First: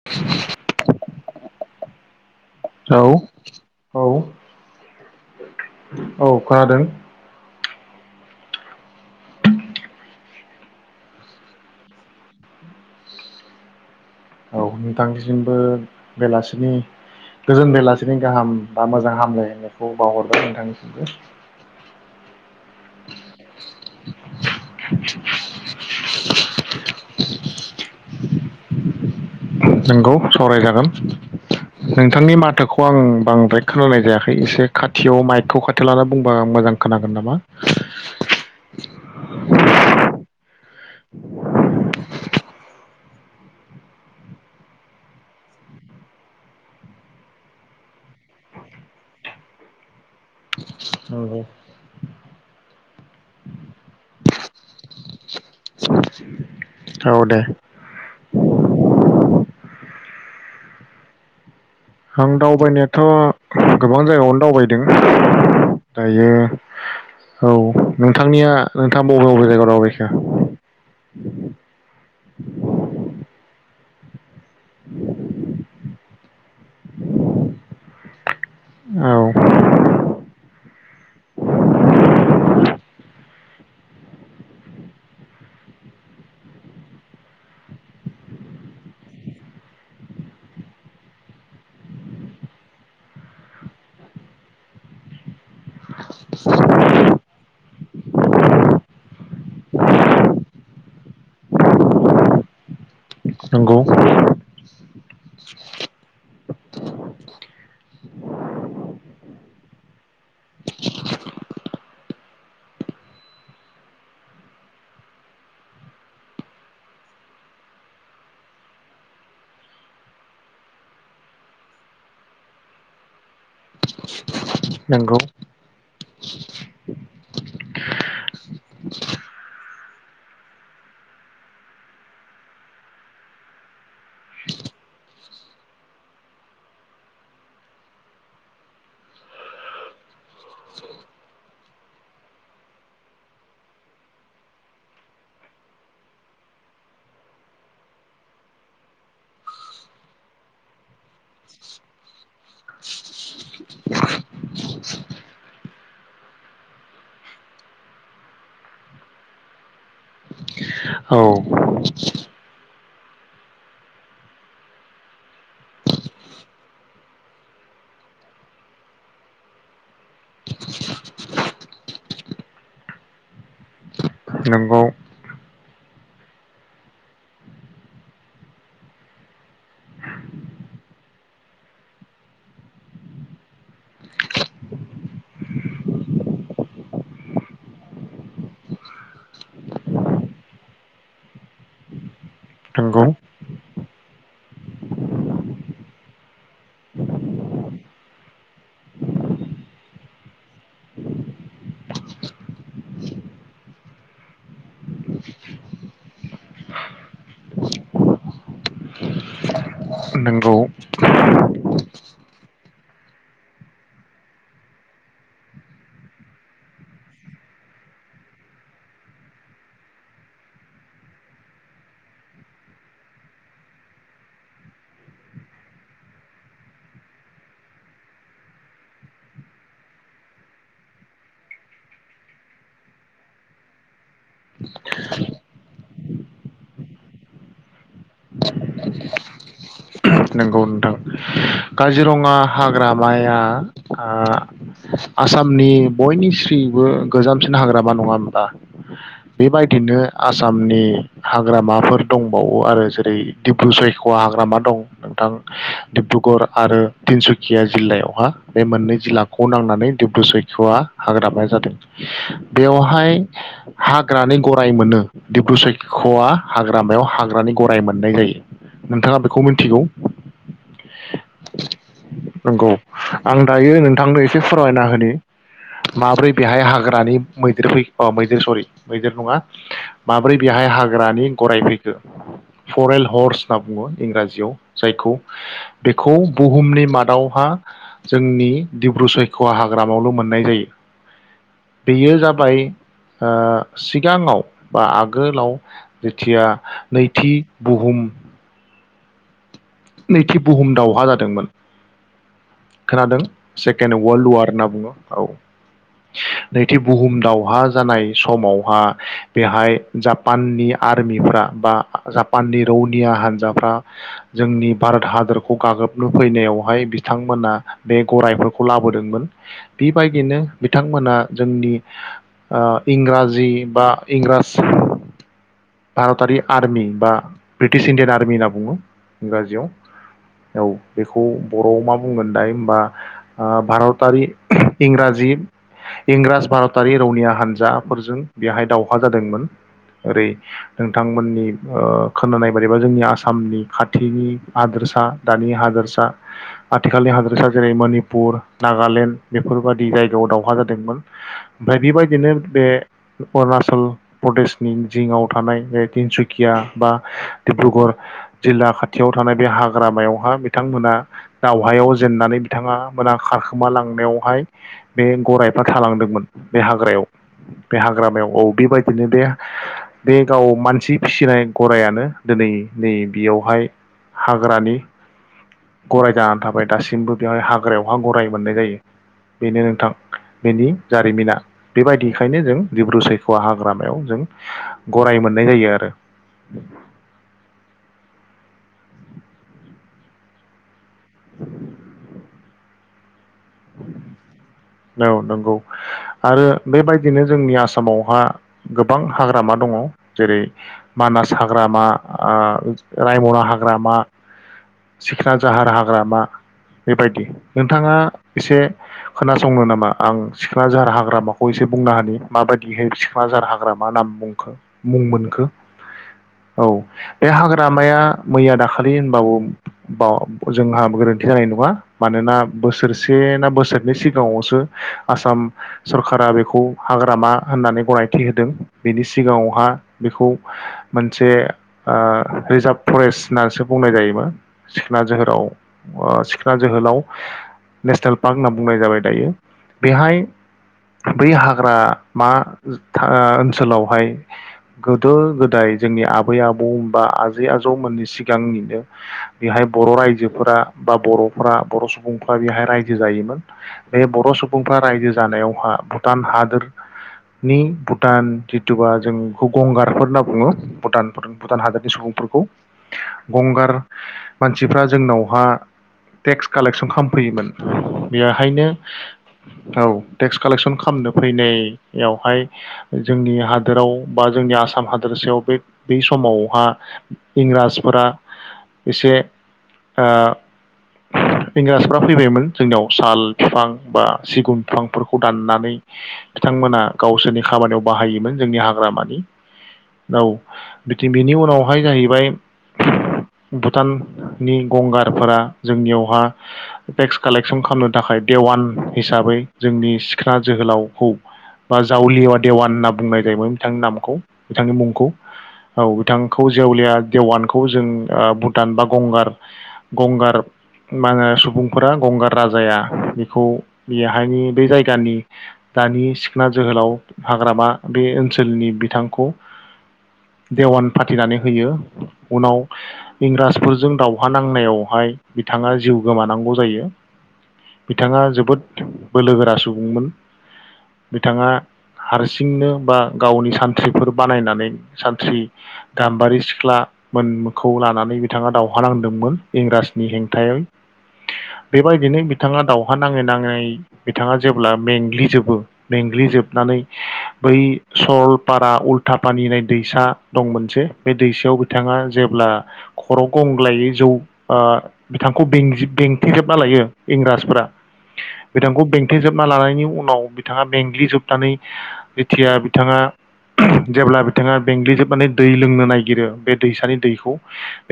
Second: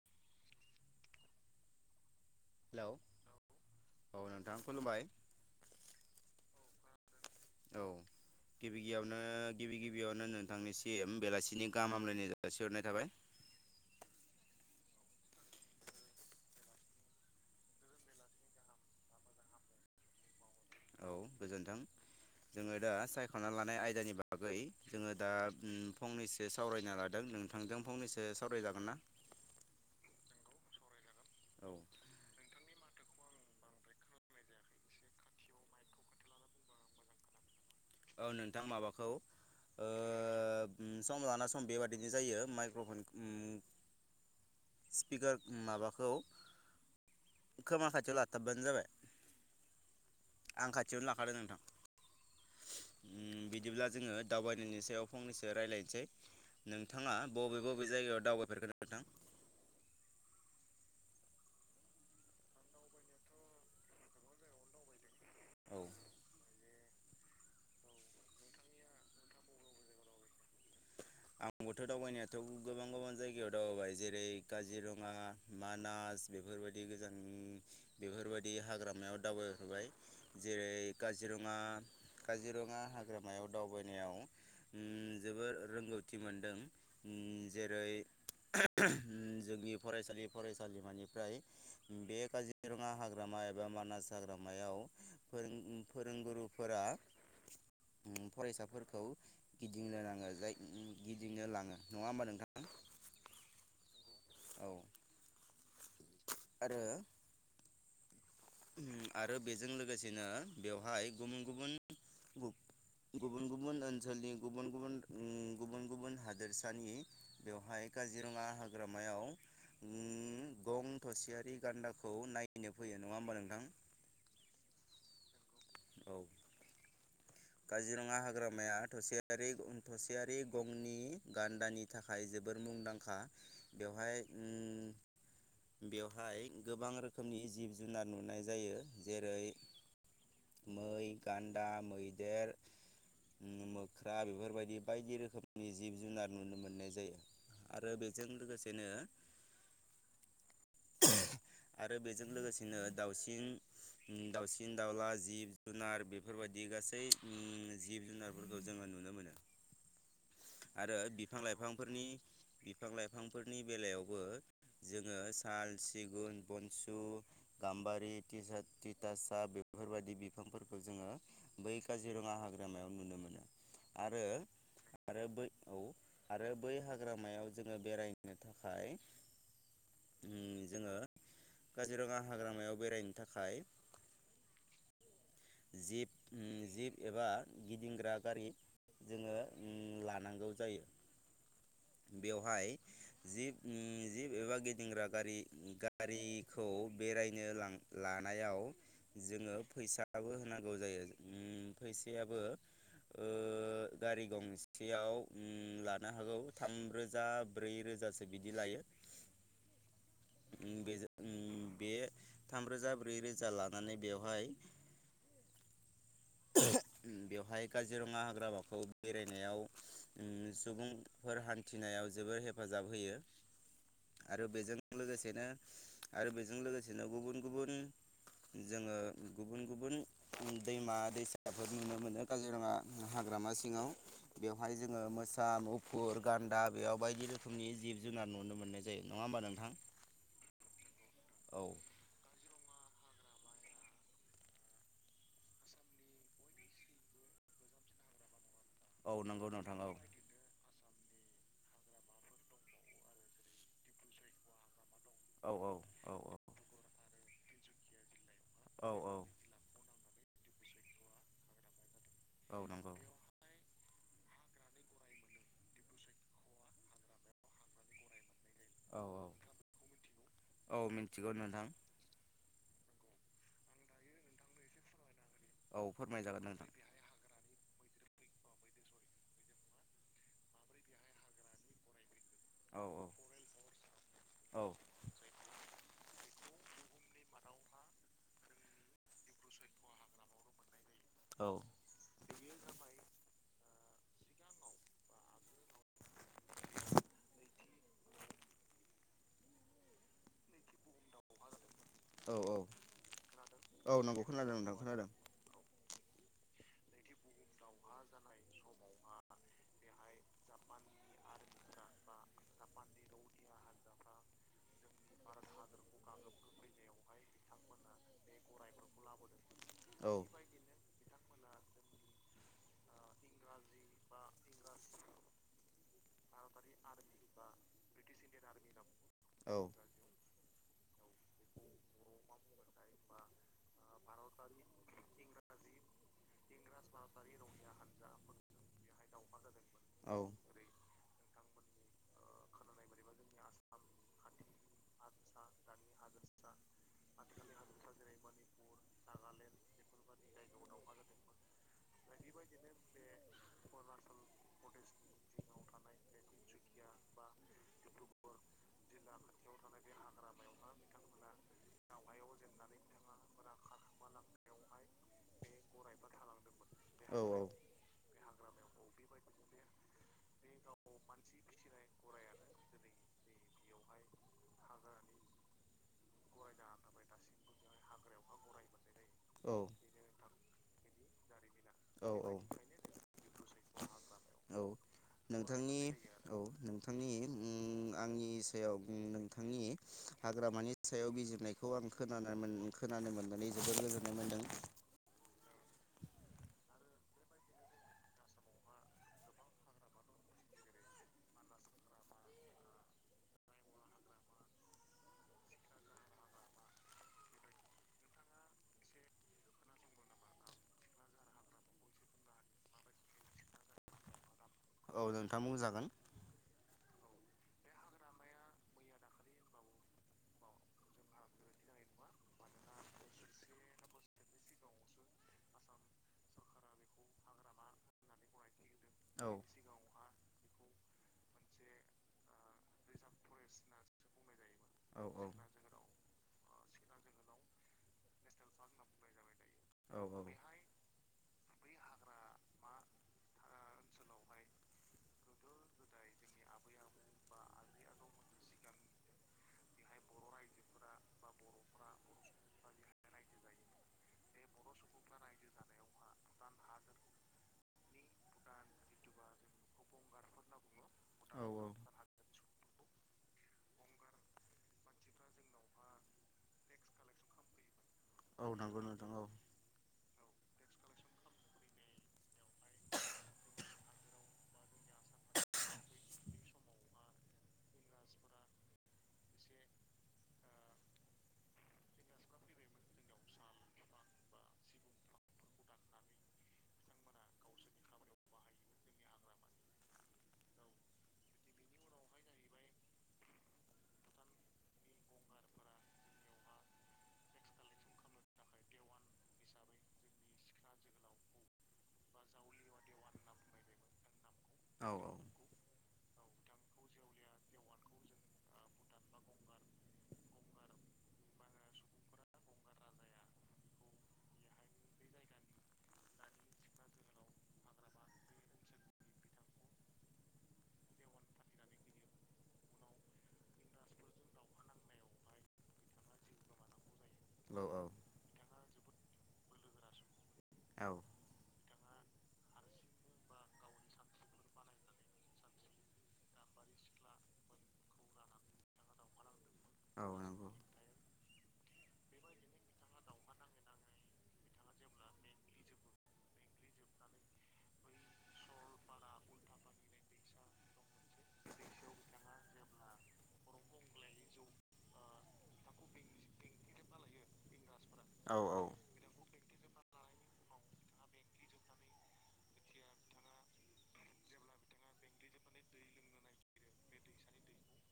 [inaudible] हेल' औ औ नोंथां खुलुमबाय। औ खोनादों। औ गिबि गिबियावनो गिबि गिबियावनो नोंथांनिसिम बेलासिनि गाह हामलायनाय जालासि हरनाय थाबाय। औ नोंथांसिमबो बेलासिनि गोजोन बेलासिनि गाहाम बा मोजां हामलायनायखौ बावहरबाय नोंथांनिसिमबो। औ गोजोन्थों जोङो दा सायख'ना लानाय आयदानि बागै जोङो दा उम फंनैसो सावरायना लादों नोंथांजों फंनैसो सावरायजागोन ना? नोंगौ सावराइ जागोन। औ नोंथांनि माथोखौ आं बांद्राय खोनाय जायाखै एसे खाथियाव माइकखौ खाथियाव लाना बुंबा आं मोजां खोनागोन नामा? औ नोंथां माबाखौ ओ सम लाना सम बेबादिनो जायो माइक्र'फन उम स्पिकार माबाखौ खोमा खाथियाव लाथाबबानो जाबाय आं खाथियावनो लाखादों नंगौ नोंथां। उ बिदिब्ला जोङो दावबायनायनि सायाव फंनैसो रायज्लायनोसै नोंथाङा औ दे बबे बबे बबे जायगायाव दावबायफेरखो नोंथां? आं दावबायनायाथ' गोबां जायगायावनो दावबायदों। औ दायो औ नोंथांनिया नोंथाङा बबे बबे जायगायाव दावबायखो? आंबोथ' दावबायनायाथ' गोबां गोबां जायगायाव दावबायबाय जेरै काजिरङा मा नास बेफोरबायदि गोजाननि बेफोरबायदि हाग्रामायाव औ दावबायहोबाय। जेरै काजिरङा काजिरङा हाग्रामायाव दावबायनायाव उ जोबोर रोंगौथि मोनदों उम जेरै जोंनि फरायसालि फरायसालिमानिफ्राय बे काजिरङा हाग्रामा एबा मानास हाग्रामायाव फोरों फोरोंगुरुफोरा उ फरायसाफोरखौ गिदिंनो लांङो जाय गिदिंनो लाङो नङा होमबा नोंथां नंगौ औ आरो आरो बेजों लोगोसेनो बेवहाय गुबुन गुबुन गुबुन गुबुन ओनसोलनि गुबुन गुबुन उ गुबुन गुबुन हादोरसानि बेवहाय काजिरङा हाग्रामायाव उम गं थसेयारि गान्दाखौ नायनो फैयो नङा होमबा नोंथां? नोंगौ औ काजिरङा हाग्रामाया थसेयारि थसेयारि गंनि गान्दानि थाखाय जोबोर मुंदांखा बेवहाय उम बेवहाय गोबां रोखोमनि जिब जुनार नुनाय जायो जेरै मै, गान्दा, मैदेर उ मोख्रा बेफोरबायदि बायदि रोखोमनि जिब-जुनार नुनो मोननाय जायो। आरो बेजों लोगोसेनो आरो बेजों लोगोसेनो दाउसिन उ दाउसिन-दाउला जिब-जुनार बेफोरबायदि गासै उम जिब-जुनारफोरखौ जोङो नुनो मोनो। आरो औ बिफां-लाइफांफोरनि बिफां-लाइफांफोरनि बेलायावबो जोङो साल, सिगुन, बनसु गाम्बारि थिथा थिथासाफ बेफोरबायदि बिफांफोरखौ जोङो बै काजिरङा हाग्रामायाव नुनो मोनो आरो नंगौ आरो बै औ आरो बै हाग्रामायाव जोङो बेरायनो थाखाय उम जोङो काजिरङा हाग्रामायाव बेरायनो थाखाय जिप उम जिभ एबा गिदिंग्रा गारि जोङो उम लानांगौ जायो। बेवहाय नंगौ जिभ उम जिभ एबा गिदिंग्रा गारि गारि खौ बेरायनो लां लानायाव जोङो फैसाबो होनांगौ जायो उम फैसायाबो ओ गारि गंसेयाव उम लानो हागौ थाम रोजा ब्रै रोजासो बिदि लायो नंगौ उम बे [unintelligible] बे थाम रोजा ब्रै रोजा लानानै बेवहाय बेवहाय काजिरङा हाग्रामाखौ बेरायनायाव उम सुबुंफोर हान्थिनायाव जोबोर हेफाजाब होयो आरो बेजों लोगोसेनो आरो बेजों लोगोसेनो गुबुन-गुबुन जोङो गुबुन-गुबुन दैमा-दैसाफोर नुनो मोनो काजिरङा हाग्रामा सिङाव बेवहाय जोङो मोसा, मुफुर, गान्दा बेयाव बायदि रोखोमनि जिब-जुनार नुनो मोननाय जायो। नङा होमबा नोंथां? नोंगौ नोंथां काजिरङा हाग्रामाया ओ आसामनि बयनिस्रिबो गोजामसिन हाग्रामा नङा होमबा औ नंगौ नोंथां औ बेबायदिनो आसामनि हाग्रामाफोर दंबावो आरो जेरै डिब्रु सयख'वा हाग्रामा दं। थां औ औ डिब्रुगर आरो तिनसुकिया जिल्लायावहा बे औ मोननै औ जिल्ला [unintelligible] नांनानै डिब्रु सैख'वा हाग्रामाया जादों औ नंगौ बेवहाय हाग्रानि गराय मोनो डिब्रु सैख'वा हाग्रामायाव हाग्रानि गराय मोननाय जायो औ नोंथाङा बेखौ मिन्थिगौ औ मिथिगौ नोंथां। नंगौ आं दायो नोंथांनो एसे फोरमायना होनि औ माबोरै फोरमायजागोन बेहाय नोंथां हाग्रानि मैदेर फै अ मैदेर सरि मैदेर नङा माब्रै बेहाय हाग्रानि गराय फैखो? औ फरेल औ हर्स होनना बुङो इंराजियाव औ जायखौ बेखौ बुहुमनि मा दावहा जोंनि दिडब्रु सायखवा हाग्रामायावल' मोननाय जायो। औ बेयो जाबाय ओ सिगाङाव बा आगोलाव जेथिया नैथि बुहुम नैथि बुहुम दावहा जादोंमोन औ औ खोनादों औ सेकेणड नंगौ वर्ल्ड वार खोनादों होनना नोंथां बुङो खोनादों औ नैथि बुहुम दाव हा जानाय समावहा बेहाय जापाननि आर्मिफ्रा बा जापाननि रौनिया हान्जाफ्रा जोंनि भारत हादरखौ गाग्लोबनो फैनायावहाय बिथांमोना बे गरायफोरखौ लाबोदोंमोन औ बेबायदिनो बिथांमोना जोंनि ओ इंराजि बा इंराज भारतारि आर्मि बा ब्रिटिश इण्डियान आर्मि होनना बुङो औ इंराजियाव। औ बेखौ बर'आव मा बुंगोन दाय हबा ओ भारतारि इंराजि इंराज भारतारि रौनिया हानजाफोरजों बेहाय दावहा जादोंमोन औ ओरै नोंथांमोननि ओ खोनानाय बायदिबा जोंनि आसामनि खाथिनि हादोरसा दानि हादोरसा आथिखालनि हादोरसा जेरै मनिपुर नागालेण्ड बेफोरबाददि जायगायाव दावहा जादोंमोन। ओमफाय बेबायदिनो बे अरुणाचल प्रदेशनि जिङाव थानाय बे तिनसुकिया बा डिब्रुगर जिल्ला खाथियाव थानाय बे हाग्रामायावहा बिथांमोना दावहायाव जेननानै बिथाङा मोना खारखोमा लांनायावहाय बे गरायफ्रा थालांदोंमोन बे हाग्रायाव बे हाग्रामायाव औ बेबायदिनो बे बे गाव मानसि फिसिनाय गरायानो दिनै नै बेयावहाय हाग्रानि गराय जानानै थाबाय दासिमबो बेवहाय हाग्रायावहा गराय मोननाय जायो। औ बेनो नोंथां बेनि जारिमिना औ बेबायदिखायनो जों दिब्रु सैख'वा हाग्रामायाव जों औ गराय मोननाय जायो नोंथांनि आरो। औ नोंथांनि ओम आंनि सायाव ओ नोंथांनि हाग्रा मानि सायाव बिजिरनायखौ आं खोनाना खोनानो मोननानै जोबोद गोजोननाय मोन्दों। औ नंगौ आरो बेबायदिनो जोंनि आसामावहा गोबां हाग्रामा दङ जेरै मानास हाग्रामा आ रायमना हाग्रामा सिखना जाहार हाग्रामा बेबायदि नोंथाङा एसे खोनासंनो नामा आं सिखोन जाहार हाग्रामाखौ एसे बुंनो हानि माबायदि हाय सिख्नाझार हाग्रामा नाम मुं औ नोंथां मोनखो बुंजागोन औ बे हाग्रामाया मैया दाखालि होनबाबो बाव जोंहा गोरोन्थि जानाय नङा मानोना बोसोर बे ना बोसोरनि सिगाङावसो आसाम सोरकारा बेखौ हाग्रामा होननानै गनायथि होदों। बेनि औ सिगाङावहा बेखौ मोनसे ओ रिजार्भ फरेस्ट होननानैसो बुंनाय जायोमोन सिखोन जोहोलाव सिखोन जोहोलाव नेसनेल पार्क होनना बुंनाय जाबाय दायो औ बेहाय बै हाग्रा मा ओ ओनसोलावहाय गोदो गोदाय जोंनि आ बै आबौ होनबा आजै आजौमोननि सिगांनिनो बेहाय बर' राय जोफोरा बा बर'फ्रा बर' सुबुंफ्रा बेहाय। रायजो जायोमोन बे बर' सुबुंफ्रा रायजो जानायावहा भुटान हादोर। नि भुटान जिथुबा जों गंगारफोर होनना बुङो भुटानफोर। औ भुटान हादोरनि सुबुंफोरखौ। गंगार मानसिफ्रा जोंनावहा टेक्स कालेकसन खालामफैयोमोन। औ बेहायनो। नंगौ नोंथां औ औ टेक्स कालेकस'न खामनो फैनायावहाय। जोंनि हादोराव बा जोंनि आसाम हादोरसायाव बे बै समावहा। इंराजफोरा एसे ओ। इंराजफ्रा फैबायमोन। जोंनाव साल फिफां बा सिगुन बिफांफोरखौ दाननानै। बिथांमोना गावसोरनि खामानियाव बाहायोमोन जोंनि हाग्रा मानि। औ बिथि बिनि उनावहाय जाहैबाय। भुटाननि गंगारफोरा जोंनियावहा टेक्स। कालेकसन खालामनो थाखाय देवान हिसाबै जोंनि सिख्ला जोहोलावखौ। बा जावलि एबा देवान होनना बुंनाय जायोमोन बिथांनि नामखौ बिथांनि औ मुंखौ। औ बिथांखौ जेवलिया देवानखौ जों ओ भुटान बा गंगार। गंगार मा होनो सुबुंफ्रा। गंगार राजाया बेखौ बेहायनि बै जायगानि। दानि सिखना जोहोलाव हाग्रामा बे ओनसोलनि बिथांखौ। देवान फाथिनानै होयो उनाव। इंराजफोरजों दावहा नांनायावहाय बिथाङा जिउ गोमानांगौ जायो। औ बिथाङा जोबोद बोलो गोरा सुबुंमोन औ बिथाङा। हारसिंनो बा गावनि सानथ्रिफोर बानायनानै सानथ्रि। गाम्बारि सिख्ला। मोनखौ लानानै बिथाङा दावहा नांदोंमोन औ इंराजिनि नंगौ हेंथायै। बेबायदिनो बिथाङा दाावहा नाङै नाङै बिथाङा जेब्ला मेंग्लिजोबो। मेंग्लिजोबनानै बै सरलपारा उल्था पानिनाय होन्नाय दैसा। दं मोनसे बे दैसायाव बिथाङा जेब्ला। खर' गंग्लायै जौ ओ बिथांखौ बें बेंथिजोब। ना लायो इंराजफोरा औ औ बिथांखौ बें। थे जोबना लानायनि उनाव बिथाङा मेंंग्लिजोबनानै जेथिया बिथाङा। जेब्ला बिथाङा मेंग्लि जोबनानै दै लोंनो नागिरो बे दैसानि दैखौ।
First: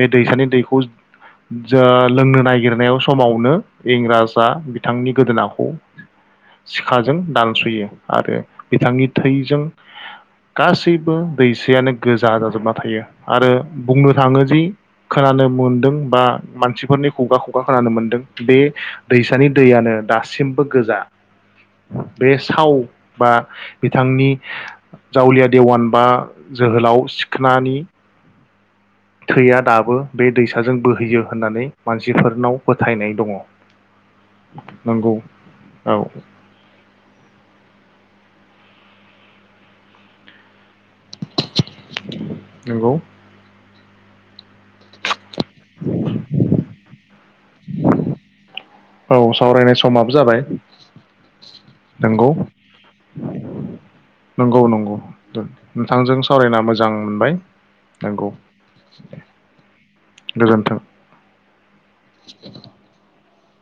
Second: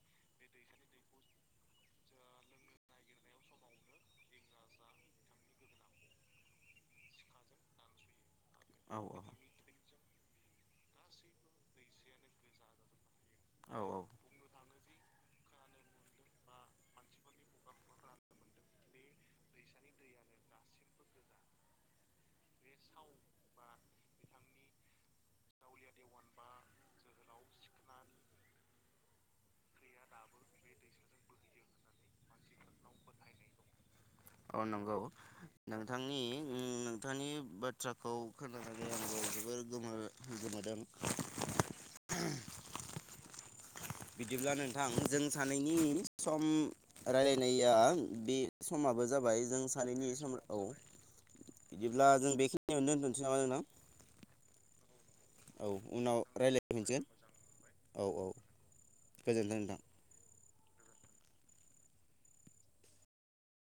बे दैसानि दैखौ जा लोंनो नागिरनायाव समाव। नों इंराजआ बिथांनि गोदोनाखौ। सिखाजों दानस'यो आरो औ बिथांनि थैजों। [inaudible] गासैबो दैसायानो गोजा जाजोबना थायो आरो औ बुंनो थाङो जि। खोनानो मोनदों बा मानसिफोरनि खुगा खुगा खोनानो मोनदों। बे दैसानि दैयानो दासिमबो गोजा। बे साव बा बिथांनि। जावलिया देवान बा जोहोलाव सिखोनानि। थैया दाबो बे दैसाजों बोहैयो होनानै मानसिफोरनाव फोथायनाय दङ। औ नंगौ औ नोंथांनि। नोंथांनि बाथ्राखौ खोनानानै आंबो जोबोर गोमो गोमादों। नोंगौ। बिदिब्ला नोंथां जों सानैनि सम रायलायनाया बे समाबो औ जाबाय जों सावरायनाय सानैनि समाबो समा‌ जाबाय औ बिदिब्ला नंगौ जों बेखिनियावनो दोनथ'निसै नामा नोंथां नंगौ नंगौ औ नोंथांजों उनाव सावरायना मोजां रायज्लायफिनसिगोन मोनबाय औ औ नंगौ दे गोजोन्थों नोंथां गोजोन्थों